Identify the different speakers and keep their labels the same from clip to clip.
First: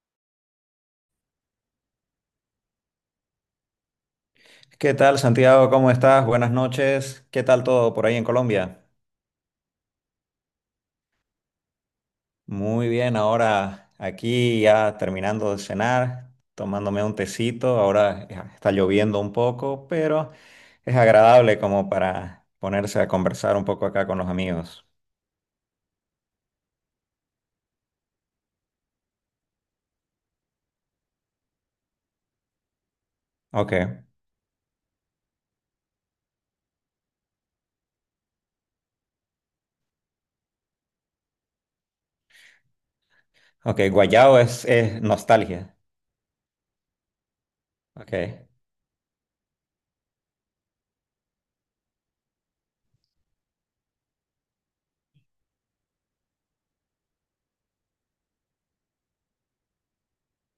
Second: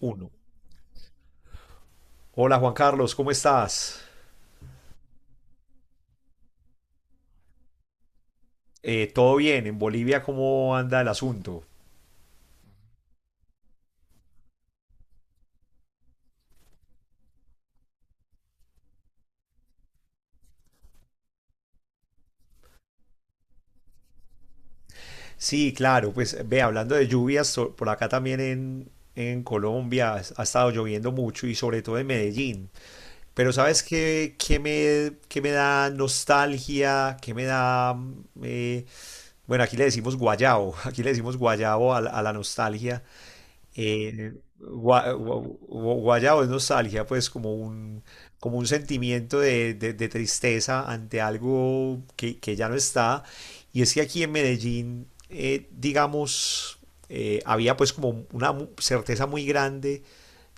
Speaker 1: Uno. Hola Juan Carlos, ¿cómo estás?
Speaker 2: ¿Qué tal, Santiago? ¿Cómo estás? Buenas noches. ¿Qué tal todo por ahí en Colombia?
Speaker 1: ¿Todo bien? ¿En Bolivia cómo anda el asunto?
Speaker 2: Muy bien, ahora aquí ya terminando de cenar, tomándome un tecito. Ahora ya está lloviendo un poco, pero es agradable como para ponerse a conversar un poco acá con los amigos.
Speaker 1: Sí, claro, pues ve, hablando de lluvias, por acá también en Colombia ha estado lloviendo mucho y sobre todo en Medellín. Pero
Speaker 2: Ok,
Speaker 1: ¿sabes qué me da nostalgia? ¿Qué me da... mm, bueno, aquí le decimos guayabo, aquí le decimos guayabo a la nostalgia.
Speaker 2: ok,
Speaker 1: eh,
Speaker 2: guayao es
Speaker 1: gua- gua-
Speaker 2: nostalgia.
Speaker 1: guayabo es nostalgia, pues como un,
Speaker 2: Ok.
Speaker 1: como un sentimiento de tristeza ante algo que ya no está. Y es que aquí en Medellín, digamos, había pues como una certeza muy grande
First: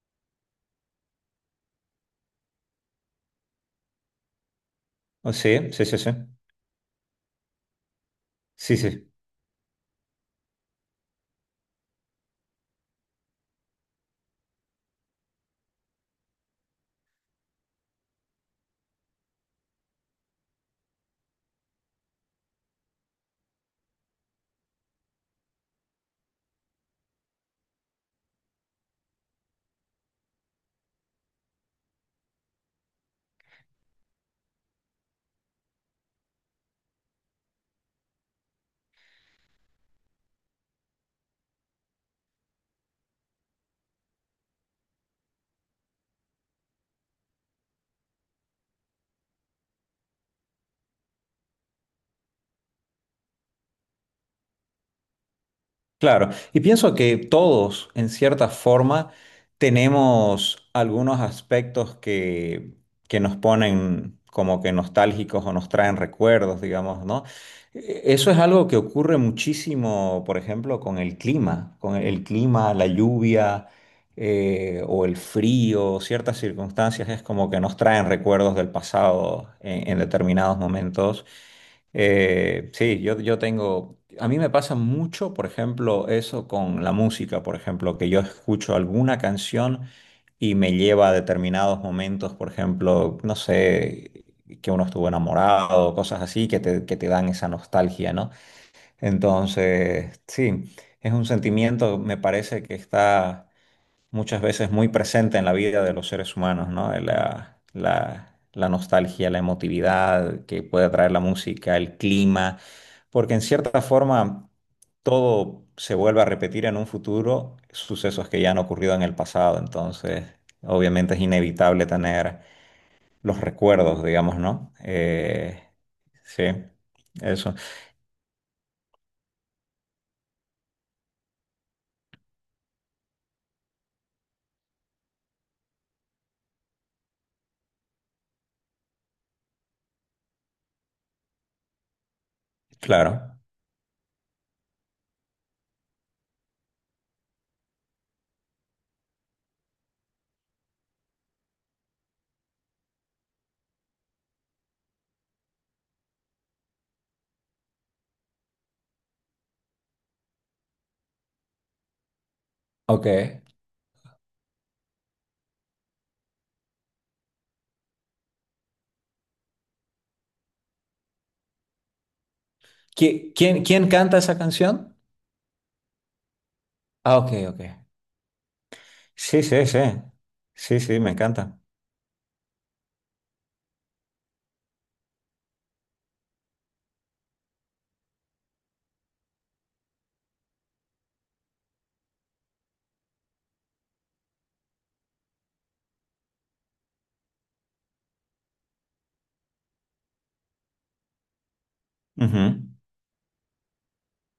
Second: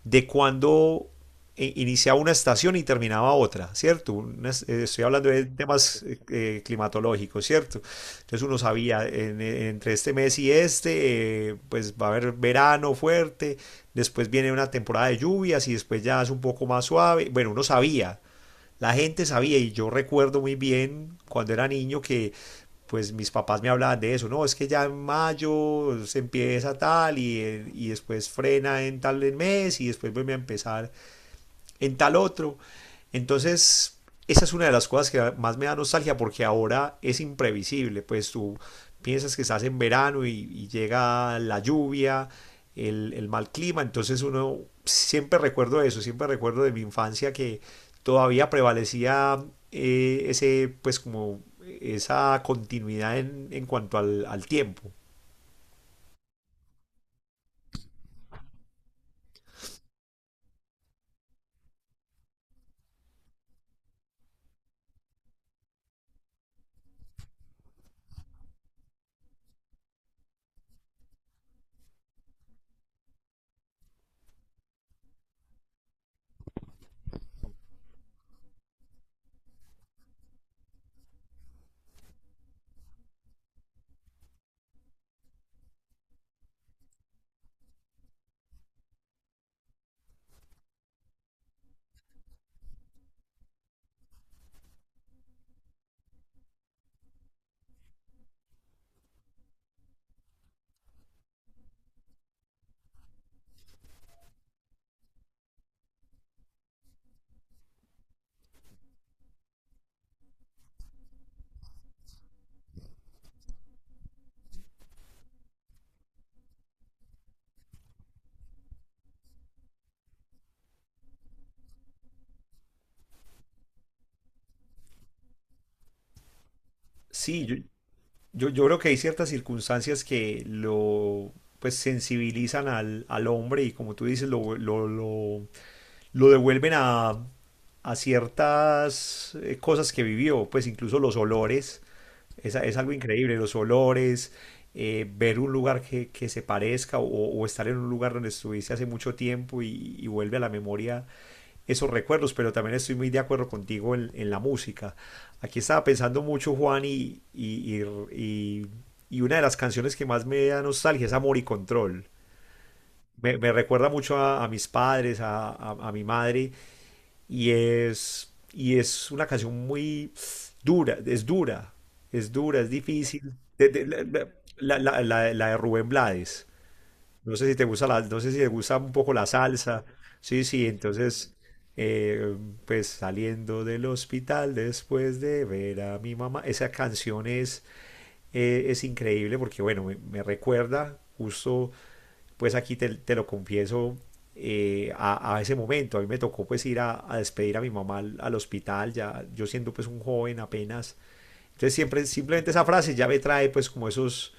Speaker 1: de cuando iniciaba una estación y terminaba otra, ¿cierto? Estoy hablando
Speaker 2: Oh,
Speaker 1: de
Speaker 2: sí, sí, sí,
Speaker 1: temas
Speaker 2: sí.
Speaker 1: climatológicos, ¿cierto? Entonces uno
Speaker 2: Sí,
Speaker 1: sabía,
Speaker 2: sí.
Speaker 1: entre este mes y este, pues va a haber verano fuerte, después viene una temporada de lluvias y después ya es un poco más suave. Bueno, uno sabía, la gente sabía y yo recuerdo muy bien cuando era niño que pues mis papás me hablaban de eso, no, es que ya en mayo se empieza tal y después frena en tal mes y después vuelve a empezar en tal otro. Entonces, esa es una de las cosas que más me da nostalgia porque ahora es imprevisible, pues tú piensas que estás en verano y llega la lluvia, el mal clima, entonces uno siempre recuerdo eso, siempre recuerdo de mi infancia que todavía prevalecía pues como esa continuidad en cuanto al tiempo.
Speaker 2: Claro, y pienso que todos, en cierta forma, tenemos algunos aspectos que nos ponen como que nostálgicos o nos traen recuerdos, digamos, ¿no? Eso es algo que ocurre muchísimo, por ejemplo, con el clima, la lluvia o el frío, ciertas circunstancias es como que nos traen recuerdos del pasado en determinados momentos. Sí, yo tengo, a mí me pasa mucho, por ejemplo, eso con la música, por ejemplo, que yo escucho alguna canción y me lleva a determinados momentos, por ejemplo, no sé, que uno estuvo enamorado, cosas así que te dan esa nostalgia, ¿no? Entonces, sí, es un sentimiento, me parece que está muchas veces muy presente en la vida de los seres humanos, ¿no? La nostalgia, la emotividad que puede traer la música, el clima, porque en cierta forma todo se vuelve a repetir en un futuro, sucesos que ya han ocurrido en el pasado, entonces obviamente es inevitable tener los recuerdos, digamos, ¿no? Sí,
Speaker 1: Sí,
Speaker 2: eso,
Speaker 1: yo creo que hay ciertas circunstancias que lo pues sensibilizan al hombre y como tú dices, lo devuelven a ciertas cosas que vivió, pues incluso los olores, es algo increíble,
Speaker 2: claro.
Speaker 1: los olores, ver un lugar que se parezca o estar en un lugar donde estuviste hace mucho tiempo y vuelve a la memoria esos recuerdos, pero también estoy muy de acuerdo contigo en la música. Aquí estaba pensando mucho, Juan, y, y una de las canciones que más me da nostalgia es Amor y Control.
Speaker 2: Ok.
Speaker 1: Me recuerda mucho a mis padres, a mi madre, y es una canción muy dura, es dura, es dura, es difícil.
Speaker 2: ¿Quién,
Speaker 1: De- de-
Speaker 2: quién canta esa canción?
Speaker 1: la, la- la- la- la de Rubén Blades.
Speaker 2: Ah, ok,
Speaker 1: No sé si
Speaker 2: ok.
Speaker 1: te gusta la, no sé si te gusta un poco la
Speaker 2: Sí, sí, sí.
Speaker 1: salsa. Sí, sí,
Speaker 2: Sí, sí, me
Speaker 1: entonces,
Speaker 2: encanta.
Speaker 1: eh, pues saliendo del hospital después de ver a mi mamá, esa canción es increíble porque, bueno, me recuerda justo, pues aquí te lo confieso, a ese momento. A mí me tocó pues ir a despedir a mi mamá al hospital, ya yo siendo pues un joven apenas. Entonces simplemente esa
Speaker 2: Ujú.
Speaker 1: frase ya me trae pues como esos,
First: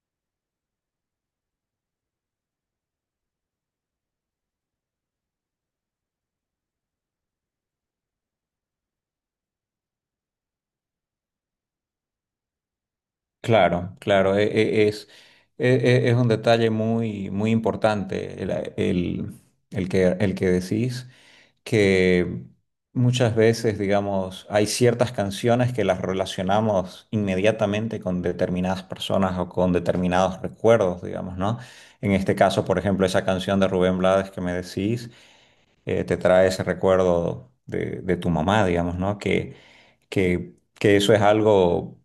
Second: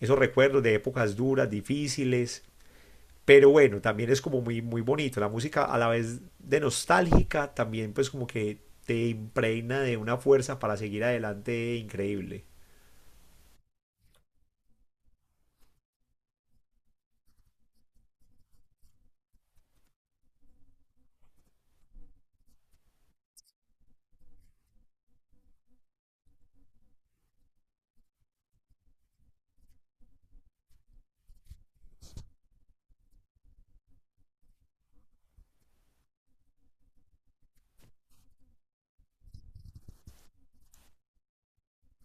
Speaker 1: esos recuerdos de épocas duras, difíciles. Pero bueno, también es como muy, muy bonito. La música a la vez de nostálgica, también pues como que te impregna de una fuerza para seguir adelante increíble.
Speaker 2: Claro, claro, e- es un detalle muy, muy importante el- el que decís, que muchas veces, digamos, hay ciertas canciones que las relacionamos inmediatamente con determinadas personas o con determinados recuerdos, digamos, ¿no? En este caso, por ejemplo, esa canción de Rubén Blades que me decís. Te trae ese recuerdo de tu mamá, digamos, ¿no? Que eso es algo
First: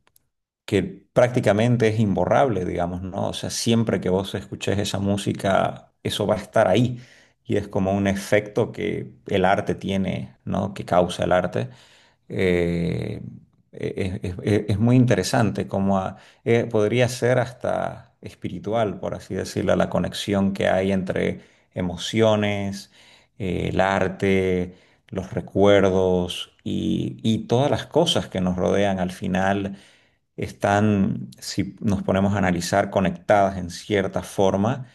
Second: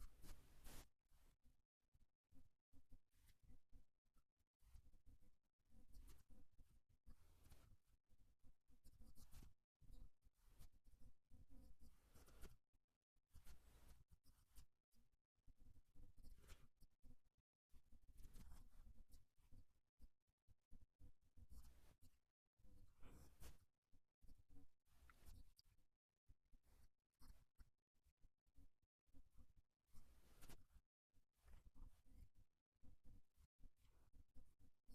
Speaker 2: que prácticamente es imborrable, digamos, ¿no? O sea, siempre que vos escuches esa música, eso va a estar ahí. Y es como un efecto que el arte tiene, ¿no? Que causa el arte. Eh, e-, es muy interesante, podría ser hasta espiritual, por así decirlo, la conexión que hay entre emociones, el arte, los recuerdos y todas las cosas que nos rodean al final están, si nos ponemos a analizar, conectadas en cierta forma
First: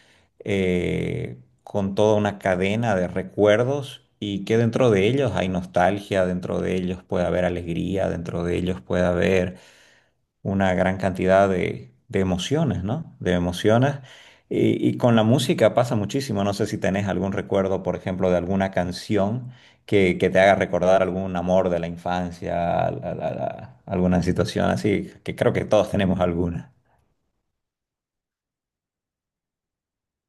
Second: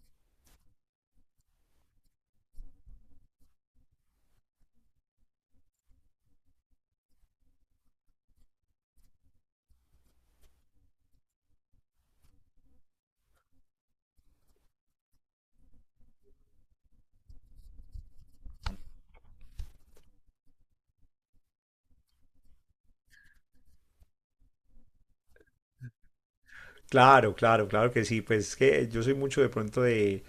Speaker 2: eh, con toda una cadena de recuerdos y que dentro de ellos hay nostalgia, dentro de ellos puede haber alegría, dentro de ellos puede haber una gran cantidad de emociones, ¿no? De emociones. Y con la música pasa muchísimo. No sé si tenés algún recuerdo, por ejemplo, de alguna canción que te haga recordar algún amor de la infancia, alguna situación así, que creo que todos tenemos alguna.
Speaker 1: Claro, claro, claro que sí. Pues que yo soy mucho de pronto de,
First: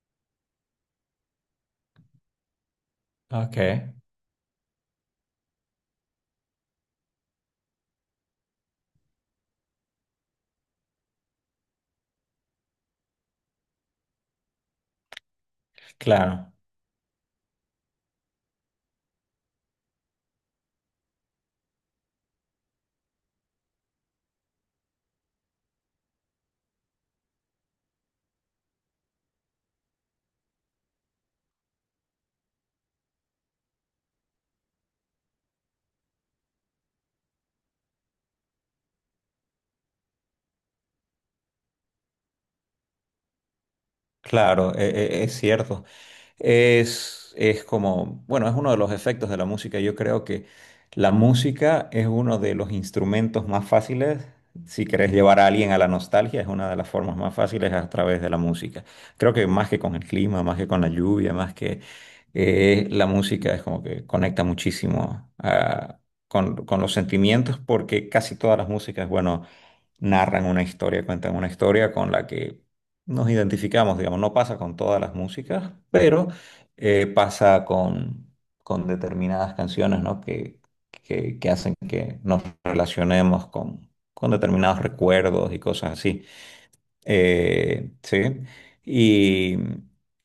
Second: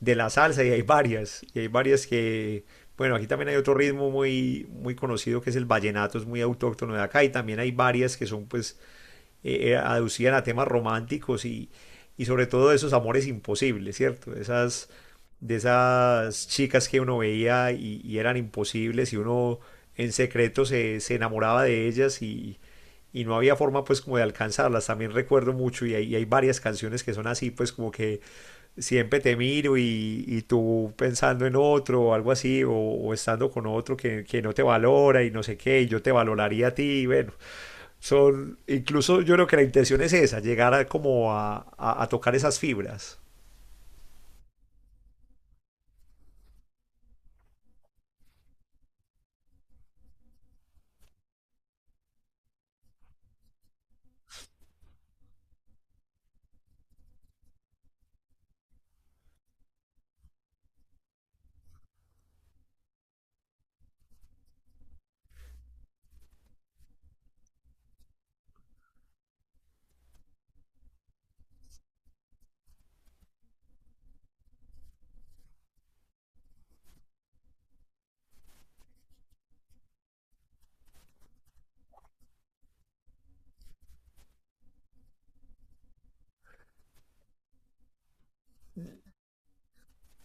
Speaker 1: de la salsa y hay varias. Y hay varias que, bueno, aquí también hay
Speaker 2: Ok,
Speaker 1: otro ritmo muy, muy conocido que es el vallenato, es muy autóctono de acá. Y también hay varias que son pues aducían a temas románticos y sobre todo de esos amores imposibles, ¿cierto? De esas
Speaker 2: claro.
Speaker 1: chicas que uno veía y eran imposibles y uno en secreto se enamoraba de ellas y no había forma pues como de alcanzarlas. También recuerdo mucho y y hay varias canciones que son así pues como que siempre te miro y tú pensando en otro o algo así o estando con otro que no te valora y no sé qué y yo te valoraría a ti. Bueno, incluso yo creo que la intención es esa, llegar a, como a tocar esas fibras.
Speaker 2: Claro, es cierto. Es como, bueno, es uno de los efectos de la música. Yo creo que la música es uno de los instrumentos más fáciles. Si querés llevar a alguien a la nostalgia, es una de las formas más fáciles a través de la música. Creo que más que con el clima, más que con la lluvia, más que la música es como que conecta muchísimo ah, con los sentimientos porque casi todas las músicas, bueno narran una historia, cuentan una historia con la que nos identificamos, digamos, no pasa con todas las músicas, pero pasa con determinadas canciones, ¿no? Que hacen que nos relacionemos con determinados recuerdos y cosas así. Sí. Y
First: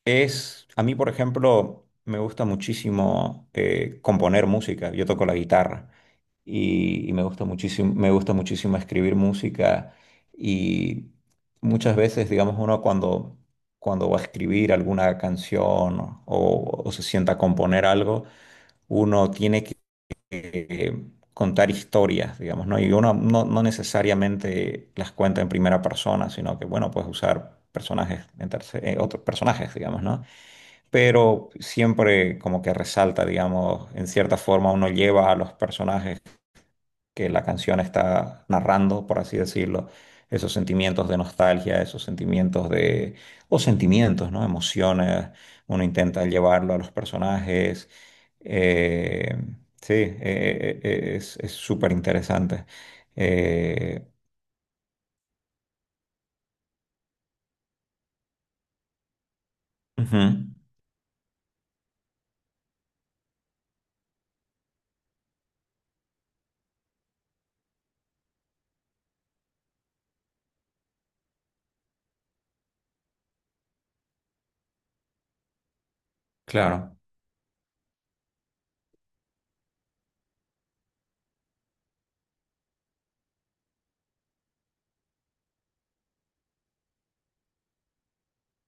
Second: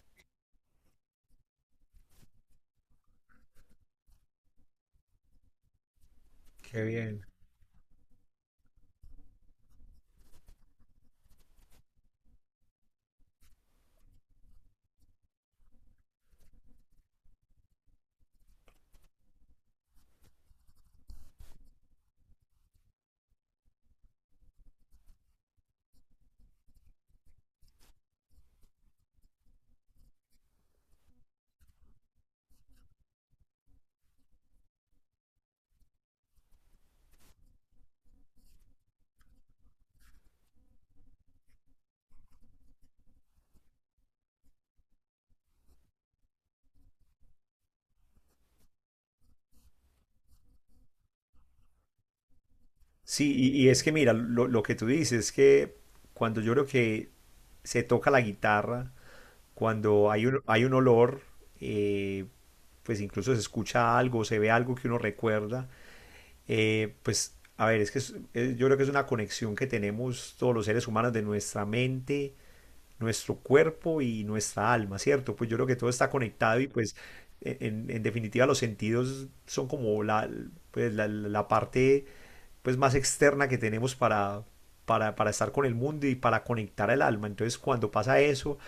Speaker 2: es, a mí, por ejemplo, me gusta muchísimo componer música. Yo toco la guitarra
Speaker 1: Qué
Speaker 2: y
Speaker 1: bien.
Speaker 2: me gusta muchísimo escribir música. Y muchas veces, digamos, uno cuando, cuando va a escribir alguna canción o se sienta a componer algo, uno eh, contar historias, digamos, ¿no? Y uno no, no necesariamente las cuenta en primera persona, sino que, bueno, puedes usar personajes, otros personajes, digamos, ¿no? Pero siempre como que resalta, digamos, en cierta forma uno lleva a los personajes que la canción está narrando, por así decirlo, esos sentimientos de nostalgia, esos sentimientos de, o sentimientos, ¿no? Emociones, uno intenta llevarlo a los personajes. eh, sí, es súper interesante.
Speaker 1: Sí, y es que
Speaker 2: Eh,
Speaker 1: mira, lo que tú dices es que cuando yo creo que se toca la guitarra, cuando
Speaker 2: Ujú,
Speaker 1: hay un olor, eh, pues incluso se escucha algo, se ve algo que uno recuerda, pues a ver, es que yo creo que es una conexión que tenemos todos los seres humanos de nuestra mente nuestro cuerpo y nuestra alma, ¿cierto? Pues yo creo que todo está conectado y pues
Speaker 2: claro,
Speaker 1: en definitiva los sentidos son como pues la parte pues más externa que tenemos para, para estar con el mundo y para conectar al alma. Entonces cuando pasa eso,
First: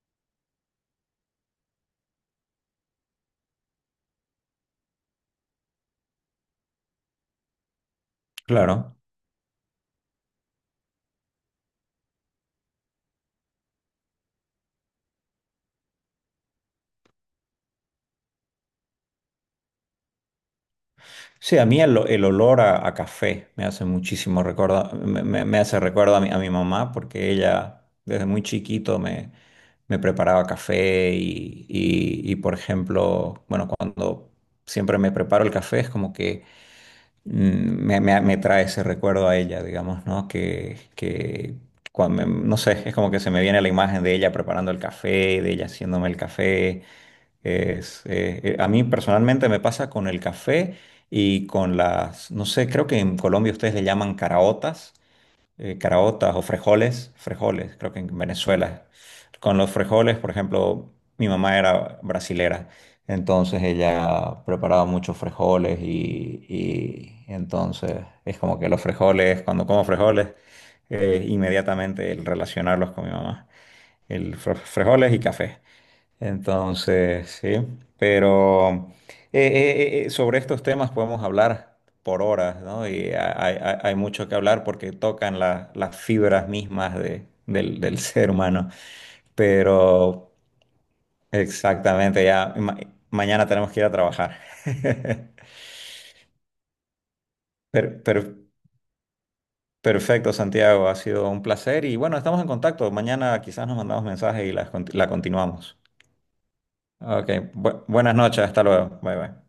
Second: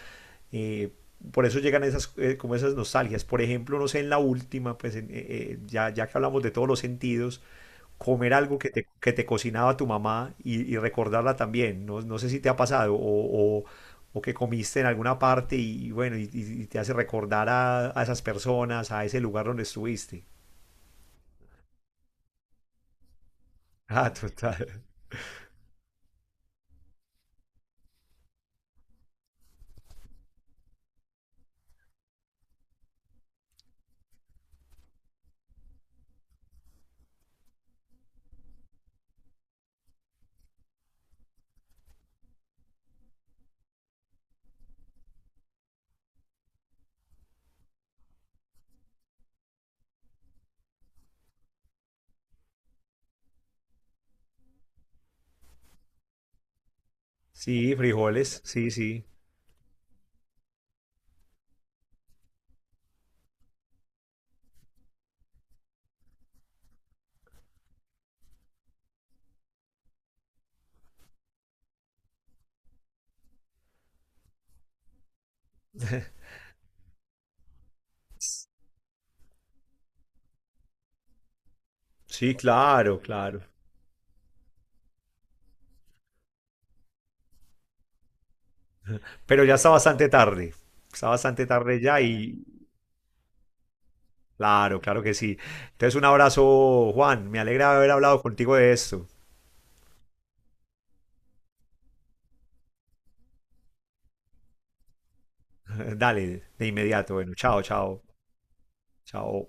Speaker 1: eh, por eso llegan como esas nostalgias. Por ejemplo, no sé, en la última, pues ya que hablamos de todos los sentidos, comer algo que te,
Speaker 2: claro.
Speaker 1: que te cocinaba tu mamá y recordarla también. No, no sé si te ha pasado o que comiste en alguna parte y bueno, y te hace recordar a esas personas, a ese lugar donde estuviste.
Speaker 2: Sí, a mí el olor a café me hace
Speaker 1: Ah,
Speaker 2: muchísimo
Speaker 1: total.
Speaker 2: recuerdo, me hace recuerdo a mi mamá porque ella desde muy chiquito me preparaba café y, por ejemplo, bueno, cuando siempre me preparo el café es como que mm, me trae ese recuerdo a ella, digamos, ¿no? Que cuando no sé, es como que se me viene la imagen de ella preparando el café, de ella haciéndome el café. A mí personalmente me pasa con el café y con las, no sé, creo que en Colombia ustedes le llaman caraotas caraotas o frijoles,
Speaker 1: Sí,
Speaker 2: frijoles, creo que en
Speaker 1: frijoles, sí,
Speaker 2: Venezuela.
Speaker 1: sí.
Speaker 2: Con los frijoles, por ejemplo, mi mamá era brasilera, entonces ella preparaba muchos frijoles y entonces es como que los frijoles, cuando como frijoles, inmediatamente el relacionarlos con mi mamá, el frijoles y café. Entonces, sí, pero sobre estos temas podemos hablar por
Speaker 1: Sí,
Speaker 2: horas, ¿no?
Speaker 1: claro,
Speaker 2: Y
Speaker 1: claro.
Speaker 2: hay, hay mucho que hablar porque tocan las fibras mismas del, del ser humano.
Speaker 1: Pero ya está bastante
Speaker 2: Pero
Speaker 1: tarde. Está bastante tarde ya
Speaker 2: exactamente,
Speaker 1: y
Speaker 2: mañana tenemos que ir a trabajar.
Speaker 1: claro, claro que sí. Entonces un abrazo, Juan. Me alegra haber
Speaker 2: Per-
Speaker 1: hablado
Speaker 2: per-
Speaker 1: contigo de esto.
Speaker 2: Perfecto, Santiago, ha sido un placer y bueno, estamos en contacto. Mañana quizás nos mandamos mensajes y las la continuamos.
Speaker 1: Dale, de inmediato.
Speaker 2: Ok,
Speaker 1: Bueno, chao, chao,
Speaker 2: buenas noches, hasta luego. Bye
Speaker 1: chao.
Speaker 2: bye.